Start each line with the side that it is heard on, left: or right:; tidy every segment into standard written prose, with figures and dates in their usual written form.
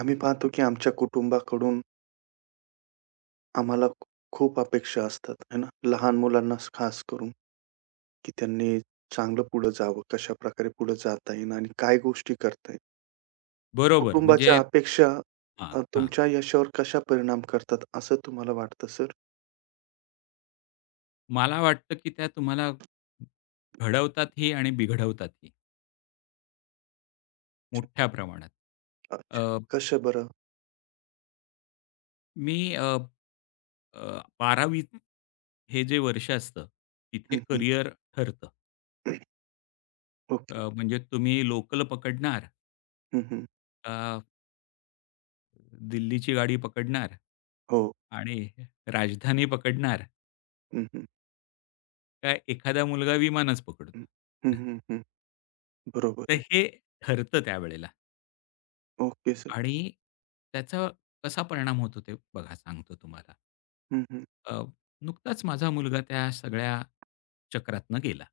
right: आम्ही पाहतो की आमच्या कुटुंबाकडून आम्हाला खूप अपेक्षा असतात, है ना? लहान मुलांना खास करून, की त्यांनी चांगलं पुढे जावं, कशाप्रकारे पुढे जाता येईल आणि काय गोष्टी करता येईल.
left: बरोबर. म्हणजे
right: कुटुंबाच्या अपेक्षा
left: हां, हां.
right: तुमच्या यशावर कशा परिणाम करतात असं तुम्हाला वाटतं सर?
left: मला वाटतं, की त्या तुम्हाला घडवतातही आणि बिघडवतातही
right: अच्छा,
left: मोठ्या प्रमाणात. अ,
right: कसं बरं?
left: मी अ, अ, 12वी हे जे वर्ष असतं, तिथे
right: हं, हं.
left: करियर ठरतं.
right: ओके.
left: म्हणजे तुम्ही लोकल पकडणार
right: हं, हं.
left: का दिल्लीची गाडी पकडणार
right: हो.
left: आणि राजधानी पकडणार
right: हं, हं.
left: का एखादा मुलगा विमानच पकडतो.
right: हं. हं, हं, हं. बरोबर
left: तर
right: आहे.
left: हे ठरतं त्यावेळेला
right: ओके सर.
left: आणि त्याचा कसा परिणाम होतो ते बघा सांगतो तुम्हाला.
right: हं, हं.
left: अ, नुकताच माझा मुलगा त्या सगळ्या चक्रातनं गेला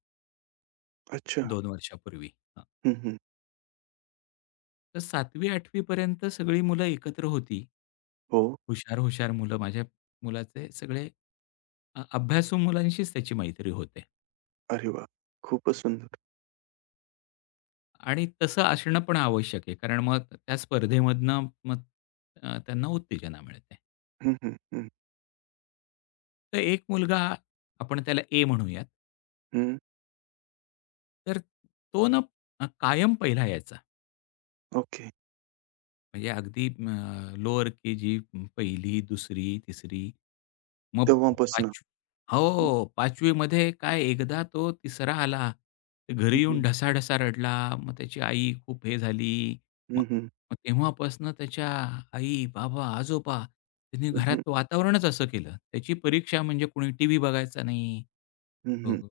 right: अच्छा.
left: 2 वर्षापूर्वी. हं.
right: हं, हं.
left: तर 7वी-8वी पर्यंत सगळी मुलं एकत्र होती.
right: हो.
left: हुशार-हुशार मुलं माझ्या मुलाचे सगळे अभ्यासू मुलांशीच त्याची मैत्री होते.
right: अरे वाह! खूपच सुंदर.
left: आणि तसं असणं पण आवश्यक आहे. कारण मग त्या स्पर्धेमधनं मग त्यांना उत्तेजना मिळते.
right: हं, हं. हं.
left: तर एक मुलगा आपण त्याला ए म्हणूयात.
right: हं,
left: तर तो ना कायम पहिला यायचा.
right: ओके.
left: म्हणजे अगदी लोअर केजी, 1ली, 2री, 3री मग
right: तेव्हापासनं.
left: 5
right: हं,
left: हो, 5वी काय एकदा तो तिसरा आला. तर घरी
right: हं,
left: येऊन
right: हं.
left: ढसाढसा रडला. मग त्याची आई खूप हे झाली. मग
right: हं, हं.
left: मग तेव्हापासून त्याच्या आई, बाबा, आजोबा त्यांनी
right: हं, हं.
left: घरात वातावरणच असं केलं. त्याची परीक्षा म्हणजे कोणी टीव्ही बघायचा नाही. अ
right: हं,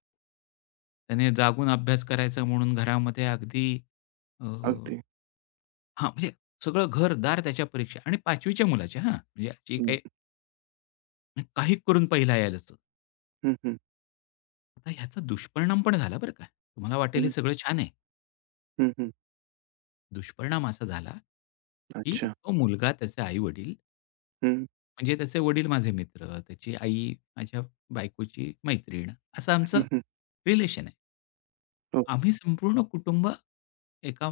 left: त्याने जागून अभ्यास करायचा म्हणून घरामध्ये अगदी अ,
right: अगदी.
left: हां, म्हणजे सगळं घर त्याच्या परीक्षा आणि 5वी मुलाच्या हां, म्हणजे जे
right: हं,
left: काही काही करून पहिला यायलाच.
right: हं, हं.
left: आता ह्याचा दुष्परिणाम पण झाला बरं का. तुम्हाला वाटेल हे
right: हं,
left: सगळं छान आहे.
right: हं, हं.
left: दुष्परिणाम असा झाला, की
right: अच्छा.
left: तो मुलगा त्याचे आई-वडील
right: हं,
left: म्हणजे त्याचे वडील माझे मित्र, त्याची आई माझ्या बायकोची मैत्रीण असं आमचं
right: हं, हं.
left: रिलेशन आहे.
right: हो.
left: आम्ही संपूर्ण कुटुंब एका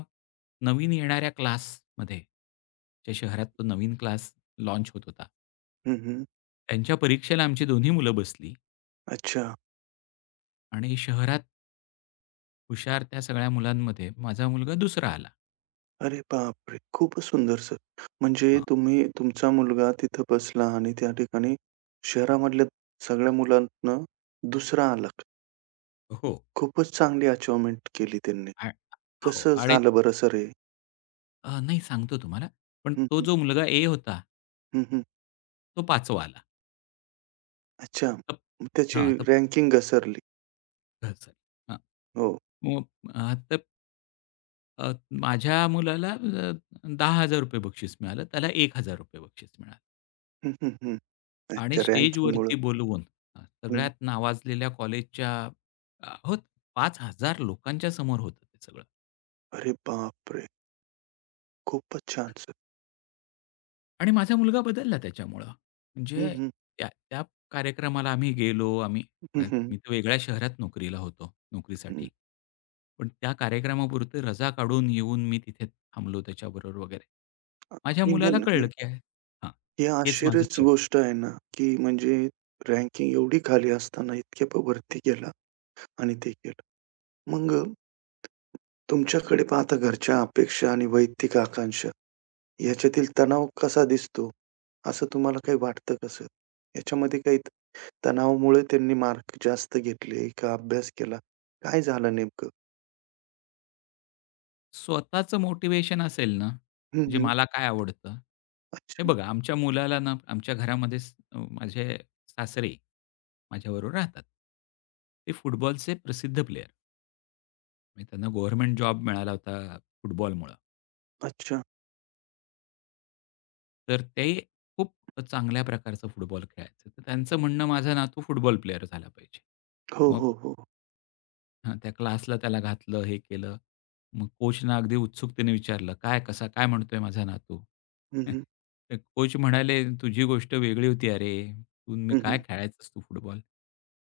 left: नवीन येणाऱ्या क्लासमध्ये ज्या शहरात तो नवीन क्लास लॉन्च होत होता.
right: हं, हं.
left: त्यांच्या परीक्षेला आमची दोन्ही मुलं बसली
right: अच्छा.
left: आणि शहरात हुशार त्या सगळ्या मुलांमध्ये माझा मुलगा दुसरा आला.
right: अरे बापरे! खूपच सुंदर सर. म्हणजे
left: हां.
right: तुम्ही तुमचा मुलगा तिथं बसला आणि त्या ठिकाणी शहरामधल्या सगळ्या मुलांतनं दुसरा आला.
left: हो.
right: खूपच चांगली अचिव्हमेंट केली त्यांनी.
left: आ हो
right: कसं
left: आणि
right: झालं बरं सर हे?
left: नाही सांगतो तुम्हाला. पण
right: हं,
left: तो
right: हं.
left: जो मुलगा ए होता,
right: हं, हं.
left: तो 5वा आला.
right: अच्छा.
left: तर
right: मग त्याची
left: हां, तर
right: रँकिंग घसरली.
left: हां.
right: हो.
left: मग अ, तर अ, माझ्या मुलाला ₹10,000 बक्षीस मिळालं. त्याला ₹1,000 बक्षीस मिळालं.
right: हं, हं, हं.
left: आणि
right: अच्छा, रँकिंगमुळं.
left: स्टेजवरती बोलवून
right: हं.
left: सगळ्यात नावाजलेल्या कॉलेजच्या हो 5,000 लोकांच्या समोर होतं ते सगळं.
right: अरे बापरे! खूपच छान सर.
left: आणि माझा मुलगा बदलला त्याच्यामुळं.
right: हं,
left: म्हणजे
right: हं.
left: त्या त्या कार्यक्रमाला आम्ही गेलो. आम्ही
right: हं, हं.
left: मी तर वेगळ्या शहरात नोकरीला होतो, नोकरीसाठी.
right: हं.
left: पण त्या कार्यक्रमापुरती रजा काढून येऊन मी तिथे थांबलो त्याच्याबरोबर वगैरे. माझ्या
right: आणि
left: मुलाला
right: मग
left: कळलं
right: हे
left: की हां,
right: हे
left: हेच माझं
right: आश्चर्यच
left: क्षेत्र.
right: गोष्ट आहे ना, की म्हणजे रँकिंग एवढी खाली असताना इतक्या प वरती गेला आणि ते केलं. मग तुमच्याकडे पाहता घरच्या अपेक्षा आणि वैयक्तिक आकांक्षा याच्यातील तणाव कसा दिसतो? असं तुम्हाला काही वाटतं का सर? याच्यामध्ये काही तणावामुळे त्यांनी मार्क जास्त घेतले का अभ्यास केला? काय झालं नेमकं?
left: स्वतःचं मोटिव्हेशन असेल ना,
right: हं,
left: म्हणजे
right: हं.
left: मला काय आवडतं? हे
right: अच्छा.
left: बघा आमच्या मुलाला ना आमच्या घरामध्येच माझे सासरे माझ्याबरोबर राहतात. ते फुटबॉलचे प्रसिद्ध प्लेयर. म्हणजे त्यांना गव्हर्नमेंट जॉब मिळाला होता फुटबॉलमुळं.
right: अच्छा.
left: तर ते खूप चांगल्या प्रकारचा फुटबॉल खेळायचे. तर त्यांचं म्हणणं माझा नातू फुटबॉल प्लेयर झाला पाहिजे.
right: हो,
left: मग
right: हो, हो.
left: हां, त्या क्लासला त्याला घातलं, हे केलं. मग कोचना अगदी उत्सुकतेने विचारलं, "काय कसा काय म्हणतोय माझा नातू?"
right: हं, हं.
left: तर कोच म्हणाले, "तुझी गोष्ट वेगळी होती अरे. तू मी
right: हं,
left: काय
right: हं.
left: खेळायचंस तू फुटबॉल.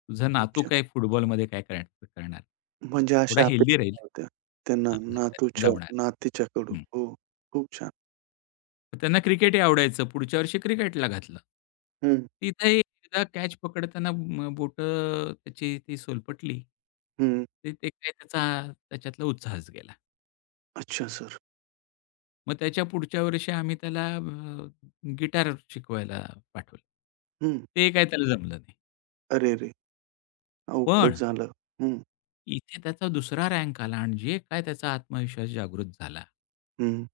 left: तुझा नातू
right: अच्छा.
left: काय फुटबॉलमध्ये काय करणार?
right: म्हणजे
left: थोडा
right: अशा
left: हेल्दी राहील."
right: अपेक्षा होत्या त्यांना
left: हां,
right: नातूच्या
left: जमणार.
right: नातीच्याकडून. हो, खूप छान.
left: त्यांना क्रिकेटही आवडायचं. पुढच्या वर्षी क्रिकेटला घातलं.
right: हं,
left: तिथेही एकदा कॅच पकडताना बोटं त्याची ती सोलपटली.
right: हं.
left: ते ते काय त्याचा त्याच्यातला उत्साहच गेला.
right: अच्छा सर.
left: मग त्याच्या पुढच्या वर्षी आम्ही त्याला गिटार शिकवायला पाठवलं.
right: हं.
left: ते काय त्याला जमलं नाही.
right: अरे रे!
left: पण
right: अवघडच झालं. हं,
left: इथे त्याचा दुसरा रँक आला आणि जे काय त्याचा आत्मविश्वास जागृत झाला
right: हं,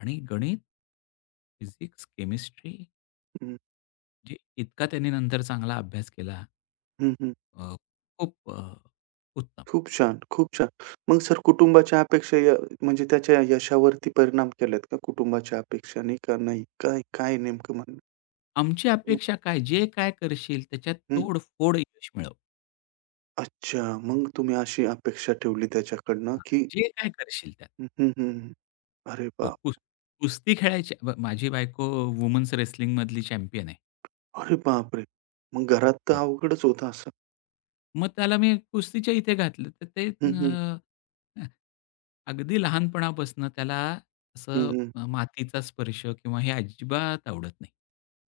left: आणि गणित, फिजिक्स, केमिस्ट्री
right: हं,
left: जे इतका त्याने नंतर चांगला अभ्यास केला.
right: हं, हं.
left: अ, खूप अ, उत्तम.
right: खूप छान, खूप छान. मग सर कुटुंबाच्या अपेक्षा य म्हणजे त्याच्या यशावरती परिणाम केलेत का कुटुंबाच्या अपेक्षांनी का नाही? काय काय नेमकं म्हणणं?
left: आमची
right: हं,
left: अपेक्षा काय? जे काय करशील त्याच्यात
right: हं.
left: तोडफोड यश मिळव.
right: अच्छा. मग तुम्ही अशी अपेक्षा ठेवली त्याच्याकडनं
left: हां,
right: की
left: जे काय करशील त्यात.
right: हं, हं, हं. अरे
left: ब
right: वाह!
left: कुस कुस्ती खेळायची. माझी बायको वुमन्स रेसलिंगमधली चॅम्पियन आहे.
right: अरे बापरे! मग घरात तर
left: हां,
right: अवघडच होतं असं.
left: मग त्याला मी कुस्तीच्या इथे घातलं तर ते
right: हं, हं.
left: अगदी लहानपणापासून त्याला
right: हं,
left: असं
right: हं.
left: मातीचा स्पर्श किंवा हे अजिबात आवडत नाही.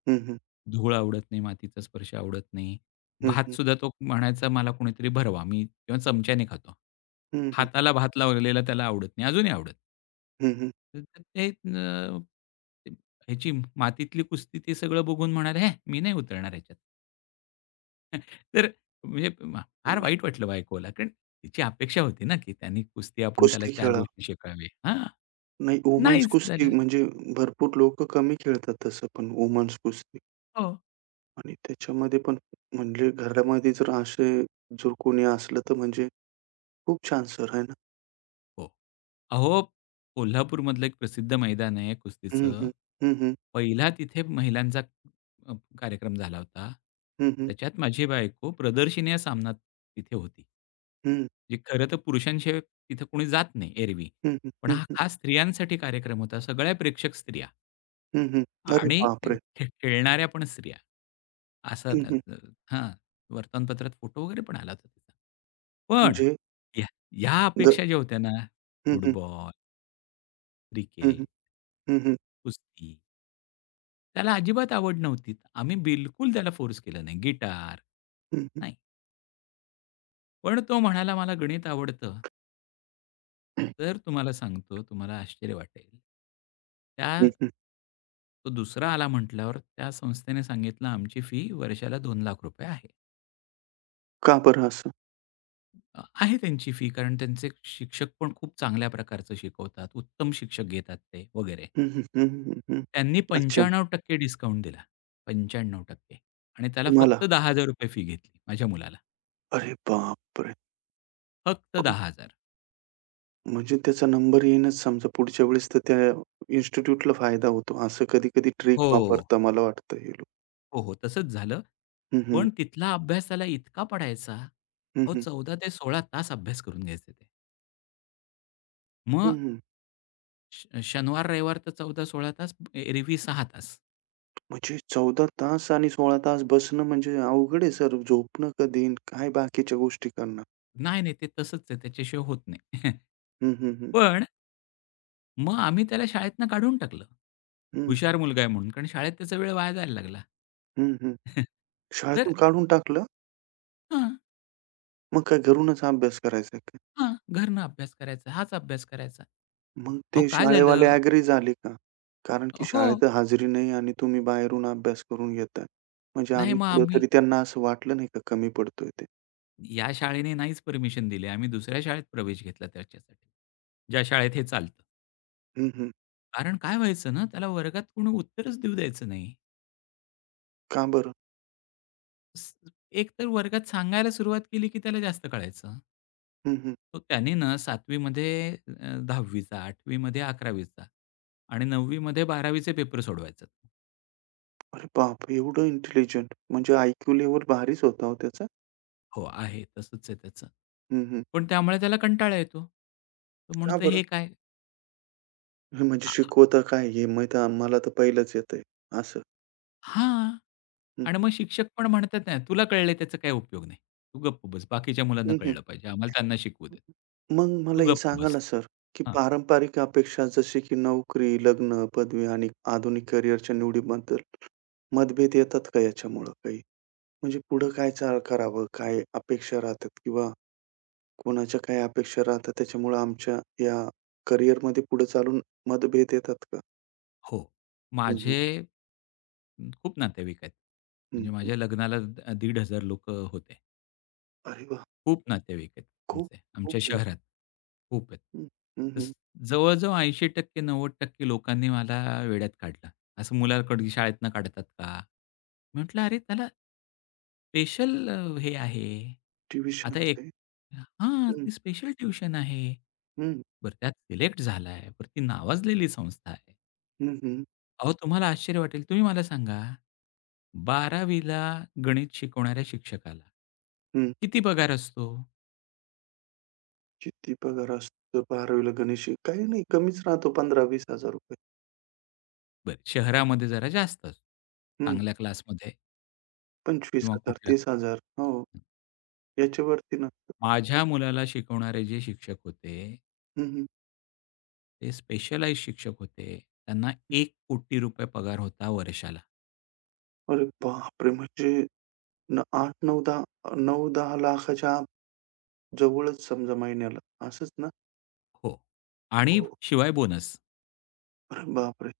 right: हं, हं.
left: धूळ आवडत नाही, मातीचा स्पर्श आवडत नाही.
right: हं, हं.
left: भातसुद्धा तो म्हणायचा मला कोणीतरी भरवा. मी किंवा चमच्याने खातो.
right: हं, हं.
left: हाताला भात लावलेला त्याला आवडत नाही, अजूनही आवडत नाही.
right: हं, हं.
left: तर तर ते ह्याची मातीतली कुस्ती ते सगळं बघून म्हणाले, "हे, मी नाही उतरणार ह्याच्यात." तर म्हणजे म- फार वाईट वाटलं बायकोला, कारण तिची अपेक्षा होती ना, की त्यांनी कुस्ती आपण त्याला
right: कुस्ती
left: 4
right: खेळा.
left: गोष्टी शिकाव्या. हां.
right: नाही वुमन्स
left: नाहीच
right: कुस्ती
left: झालं.
right: म्हणजे भरपूर लोकं कमी खेळतात तसं पण वुमन्स कुस्ती
left: हो.
right: आणि त्याच्यामध्ये पण म्हणजे घरामध्ये जर असे जर कोणी असलं तर म्हणजे खूप छान सर आहे ना.
left: हो. अहो, कोल्हापूरमधलं एक प्रसिद्ध मैदान आहे
right: हं,
left: कुस्तीचं.
right: हं. हं, हं.
left: पहिला तिथे महिलांचा अ, कार्यक्रम झाला होता.
right: हं, हं.
left: त्याच्यात माझी बायको प्रदर्शिनी सामनात तिथे होती.
right: हं.
left: जे खरं तर पुरुषांशिवाय तिथे कोणी जात नाही एरवी.
right: हं, हं.
left: पण
right: हं,
left: हा
right: हं.
left: खास स्त्रियांसाठी कार्यक्रम होता. सगळ्या प्रेक्षक स्त्रिया.
right: हं, हं. अरे
left: आणि
right: बापरे!
left: खेळणाऱ्या पण स्त्रिया. असं
right: हं, हं.
left: त्याचं हां, वर्तमानपत्रात फोटो वगैरे पण आला होता तिचा. पण
right: म्हणजे
left: या या
right: ग
left: अपेक्षा ज्या होत्या ना,
right: हं, हं.
left: फुटबॉल,
right: हं,
left: क्रिकेट,
right: हं. हं, हं.
left: कुस्ती त्याला अजिबात आवड नव्हती. आम्ही बिलकुल त्याला फोर्स केलं नाही. गिटार
right: हं, हं.
left: नाही. पण तो म्हणाला, "मला गणित आवडतं, तर तुम्हाला सांगतो, तुम्हाला आश्चर्य वाटेल." त्या
right: हं, हं.
left: तो दुसरा आला म्हटल्यावर त्या संस्थेने सांगितलं, "आमची फी वर्षाला ₹2,00,000 आहे."
right: का बरं असं?
left: आहे त्यांची फी कारण त्यांचे शिक्षक पण खूप चांगल्या प्रकारचं शिकवतात. उत्तम शिक्षक घेतात ते वगैरे.
right: हं, हं, हं, हं, हं.
left: त्यांनी
right: अच्छा,
left: पंच्याण्णव टक्के डिस्काउंट दिला. 95% आणि त्याला
right: तुम्हाला?
left: फक्त ₹10,000 फी घेतली माझ्या मुलाला.
right: अरे बापरे!
left: फक्त
right: खूप
left: 10,000
right: म्हणजे त्याचा नंबर येईनच समजा पुढच्या वेळेस तर त्या इन्स्टिट्यूटला फायदा होतो. असं कधी-कधी ट्रिक
left: हो.
right: वापरता मला वाटतं हे लोक.
left: हो, हो. तसंच झालं.
right: हं, हं.
left: पण तिथला अभ्यास त्याला इतका पडायचा.
right: हं,
left: अहो
right: हं.
left: 14 ते 16 तास अभ्यास करून घ्यायचे ते.
right: हं,
left: मग
right: हं.
left: शनिवार, रविवार तर 14-16 तास, एरवी 6 तास.
right: म्हणजे 14 तास आणि 16 तास बसणं म्हणजे अवघड आहे सर. झोपणं कधी आणि काय बाकीच्या गोष्टी करणार.
left: नाही, नाही. ते तसंच आहे त्याच्याशिवाय होत नाही.
right: हं, हं, हं.
left: पण मग आम्ही त्याला शाळेतनं काढून टाकलं.
right: हं,
left: हुशार मुलगा आहे म्हणून, कारण शाळेत त्याचा वेळ वाया जायला लागला.
right: हं, हं.
left: तर
right: शाळेतून काढून टाकलं?
left: हां,
right: मग काय घरूनच अभ्यास करायचा का?
left: हां, घरनं अभ्यास करायचा, हाच अभ्यास करायचा.
right: मग
left: अहो
right: ते
left: काय
right: शाळेवाले
left: झालं?
right: ॲग्री झाले का? कारण की
left: हो.
right: शाळेत हाजरी नाही आणि तुम्ही बाहेरून अभ्यास करून घेताय. म्हणजे
left: नाही
right: आम्ही
left: मग आम्ही
right: कुठेतरी त्यांना असं वाटलं नाही का कमी पडतोय ते.
left: या शाळेने नाहीच परमिशन दिली. आम्ही दुसऱ्या शाळेत प्रवेश घेतला त्याच्यासाठी. ज्या शाळेत हे चालतं.
right: हं, हं.
left: कारण काय व्हायचं ना, त्याला वर्गात कोणी उत्तरच देऊ द्यायचं नाही.
right: का बरं?
left: स एक तर वर्गात सांगायला सुरुवात केली, की त्याला जास्त कळायचं.
right: हं, हं.
left: तो त्याने ना 7वी मध्ये 10वीचा, 8वी मध्ये 11वीचा आणि 9वी मध्ये पेपर सोडवायचा.
right: अरे बापरे! एवढं इंटेलिजंट म्हणजे आयक्यू लेव्हल भारीच होता हो त्याचा.
left: हो, आहे तसंच आहे त्याचं.
right: हं, हं.
left: पण त्यामुळे त्याला कंटाळा येतो. तो
right: का
left: म्हणतो,
right: बरं?
left: "हे काय?"
right: हे म्हणजे
left: आ
right: शिकवता काय हे माहीत मला तर पहिलंच येतंय असं.
left: हां.
right: हं,
left: आणि
right: हं,
left: मग
right: हं.
left: शिक्षक पण म्हणतात ना, "तुला कळलंय त्याचा काही उपयोग नाही. तू गप्प बस. बाकीच्या मुलांना
right: हं, हं.
left: कळलं पाहिजे. आम्हाला त्यांना शिकवू देत.
right: मग
left: तू
right: मला हे
left: गप्प
right: सांगा
left: बस."
right: ना सर, की
left: हां.
right: पारंपरिक अपेक्षा जसे की नोकरी, लग्न, पदवी आणि आधुनिक करिअरच्या निवडीबद्दल मतभेद येतात का याच्यामुळं काही? म्हणजे पुढं काय चाल करावं? काय अपेक्षा राहतात किंवा कोणाच्या काय अपेक्षा राहतात त्याच्यामुळं आमच्या या करिअरमध्ये पुढे चालून मतभेद येतात का?
left: हो.
right: हं, हं.
left: माझे खूप नातेवाईक आहेत.
right: हं,
left: म्हणजे
right: हं.
left: माझ्या लग्नाला 1,500 लोकं होते.
right: अरे वाह!
left: खूप नातेवाईक आहेत
right: खूप,
left: आमचे,
right: खूप
left: आमच्या
right: आहे.
left: शहरात. खूप आहेत.
right: हं, हं,
left: तर
right: हं.
left: जवळ-जवळ 80% 90% लोकांनी मला वेड्यात काढलं. असं मुलाकडे शाळेतनं काढतात का? म्हटलं, "अरे त्याला स्पेशल हे आहे.
right: ट्युशन
left: आता एक
right: आहे.
left: हां,
right: हं,
left: ती स्पेशल ट्युशन आहे.
right: हं.
left: बरं त्यात सिलेक्ट झालाय. बरं ती नावाजलेली संस्था आहे."
right: हं, हं.
left: अहो, तुम्हाला आश्चर्य वाटेल. तुम्ही मला सांगा, 12वी ला गणित शिकवणाऱ्या शिक्षकाला
right: हं.
left: किती पगार असतो?
right: किती पगार असतो 12वी ला गणेश काही नाही कमीच राहतो ₹15,000-20,000
left: बरं, शहरामध्ये जरा जास्त असतो.
right: हं.
left: चांगल्या क्लासमध्ये किंवा
right: 25,000
left: कुठल्या
right: 30,000 हो, याच्यावरती नसतं.
left: माझ्या मुलाला शिकवणारे जे शिक्षक होते,
right: हं, हं.
left: ते स्पेशलाइज शिक्षक होते. त्यांना 1 कोटी रुपये पगार होता वर्षाला.
right: अरे बापरे! म्हणजे न 8-9, 10 9-10 लाखाच्या आत जवळच समजा महिन्याला. असंच ना?
left: हो. आणि
right: हो.
left: शिवाय बोनस.
right: अरे बापरे!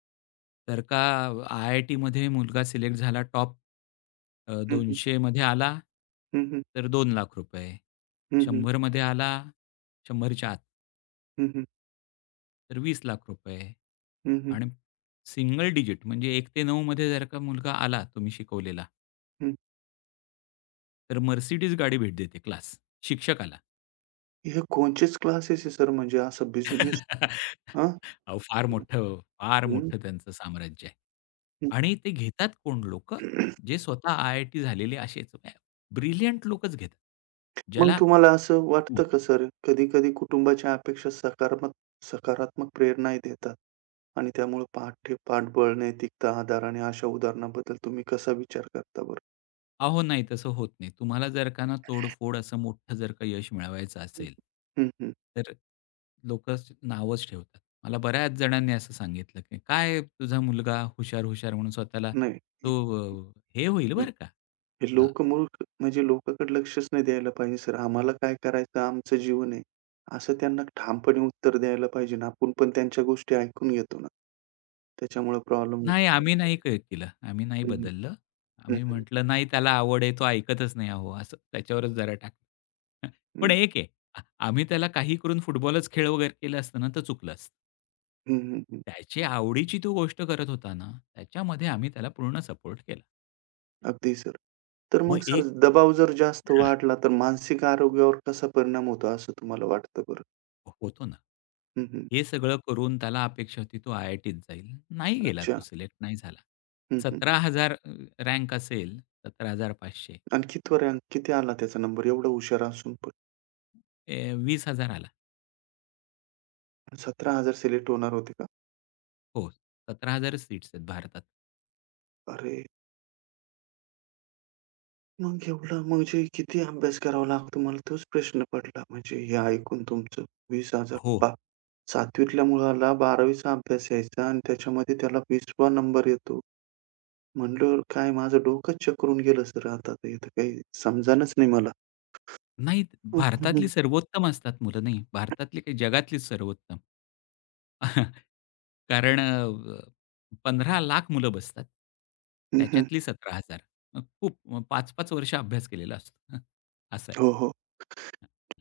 left: तर का आय-आय-टीमध्ये मुलगा सिलेक्ट झाला टॉप
right: हं, हं.
left: 200 मध्ये आला,
right: हं, हं.
left: तर ₹2,00,000
right: हं, हं.
left: 100 मध्ये आला, 100च्या आत
right: हं, हं.
left: तर ₹20,00,000
right: हं, हं.
left: आणि सिंगल डिजिट म्हणजे 1 ते 9 मध्ये जर का मुलगा आला तुम्ही शिकवलेला,
right: हं.
left: तर Mercedes गाडी भेट देते क्लास शिक्षकाला.
right: हे कोणचेच क्लासेस आहे सर म्हणजे असं बिझनेस हां?
left: अहो, फार मोठं, फार
right: हं,
left: मोठं त्यांचं साम्राज्य आहे.
right: हं.
left: आणि ते घेतात कोण लोकं? जे स्वतः आय-आय-टी झालेले असेच ब्रिलियंट लोकच घेतात.
right: मग
left: ज्याला
right: तुम्हाला असं
left: हं.
right: वाटतं का सर, कधी-कधी कुटुंबाच्या अपेक्षा सकारात्मक सकारात्मक प्रेरणाही देतात आणि त्यामुळे पाठ्य पाठबळ, नैतिकता, आधार आणि अशा उदाहरणाबद्दल तुम्ही कसा विचार करता बरं?
left: अहो नाही तसं होत नाही. तुम्हाला जर का ना तोडफोड असं मोठं जर का यश मिळवायचं असेल,
right: हं, हं.
left: तर लोकं नावच ठेवतात. मला बऱ्याच जणांनी असं सांगितलं, की "काय तुझा मुलगा हुशार-हुशार म्हणून स्वतःला
right: नाही.
left: तो हे होईल बरं का,
right: हे लोक मूर्ख म्हणजे लोकांकडे लक्षच नाही द्यायला पाहिजे सर. आम्हाला काय करायचं आमचं जीवन आहे. असं त्यांना ठामपणे उत्तर द्यायला पाहिजे ना. आपण पण त्यांच्या गोष्टी ऐकून घेतो ना. त्याच्यामुळे प्रॉब्लेम
left: नाही, आम्ही
right: होतो.
left: नाही केलं. आम्ही नाही
right: हं, हं.
left: बदललं.
right: हं,
left: आम्ही
right: हं.
left: म्हटलं, "नाही, त्याला आवड आहे, तो ऐकतच नाही अहो," असं त्याच्यावरच जरा टाकलं. पण एक आहे, आ आम्ही त्याला काही करून फुटबॉलच खेळ वगैरे केलं असतं ना, तर चुकलं असतं.
right: हं,
left: त्याची आवडीची तो गोष्ट करत होता ना, त्याच्यामध्ये आम्ही त्याला पूर्ण सपोर्ट केला.
right: अगदी सर. तर
left: मग
right: मग सर
left: एक
right: दबाव जर जास्त
left: हां,
right: वाढला तर मानसिक आरोग्यावर कसा परिणाम होतो असं तुम्हाला वाटतं बरं?
left: होतो ना.
right: हं, हं.
left: हे सगळं करून त्याला अपेक्षा होती तो आय-आय-टीत जाईल. नाही गेला
right: अच्छा.
left: तो, सिलेक्ट नाही झाला.
right: हं, हं.
left: 17,000 रँक असेल, 17,500
right: आणि कितवर किती आला त्याचा नंबर एवढा हुशार असून पण?
left: ए, 20,000 आला.
right: 17,000 सिलेक्ट होणार होते का?
left: हो, 17,000 सीट्स आहेत भारतात.
right: अरे! मग एवढा म्हणजे किती अभ्यास करावा लागतो? मला तोच प्रश्न पडला. म्हणजे हे ऐकून तुमचं 20,000
left: हो.
right: पहा 7वीतल्या मुलाला 12वीचा अभ्यास यायचा आणि त्याच्यामध्ये त्याला 20वा नंबर येतो. म्हणलं काय माझं डोकंच चक्रून गेलं सर आता तर इथं काही समजेनाच नाही मला.
left: नाही,
right: हं,
left: भारतातली
right: हं.
left: सर्वोत्तम असतात मुलं नाही. भारतातली काही जगातलीच सर्वोत्तम. कारण लाख मुलं बसतात.
right: हं, हं.
left: त्याच्यातली 17,000 मग खूप मग 5-5 वर्ष अभ्यास केलेला असतो. असं आहे.
right: हो, हो.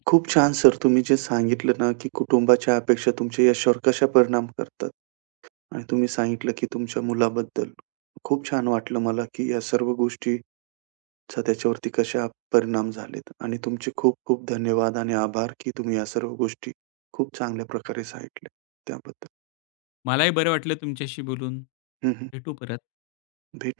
right: खूप छान सर तुम्ही जे सांगितलं ना, की कुटुंबाच्या अपेक्षा तुमच्या यशावर कशा परिणाम करतात. आणि तुम्ही सांगितलं, की तुमच्या मुलाबद्दल. खूप छान वाटलं मला, की या सर्व गोष्टीचा त्याच्यावरती कशा परिणाम झालेत आणि तुमचे खूप-खूप धन्यवाद आणि आभार, की तुम्ही या सर्व गोष्टी खूप चांगल्या प्रकारे सांगितल्या त्याबद्दल.
left: मलाही बरं वाटलं तुमच्याशी बोलून.
right: हं, हं.
left: भेटू परत.
right: भेटू.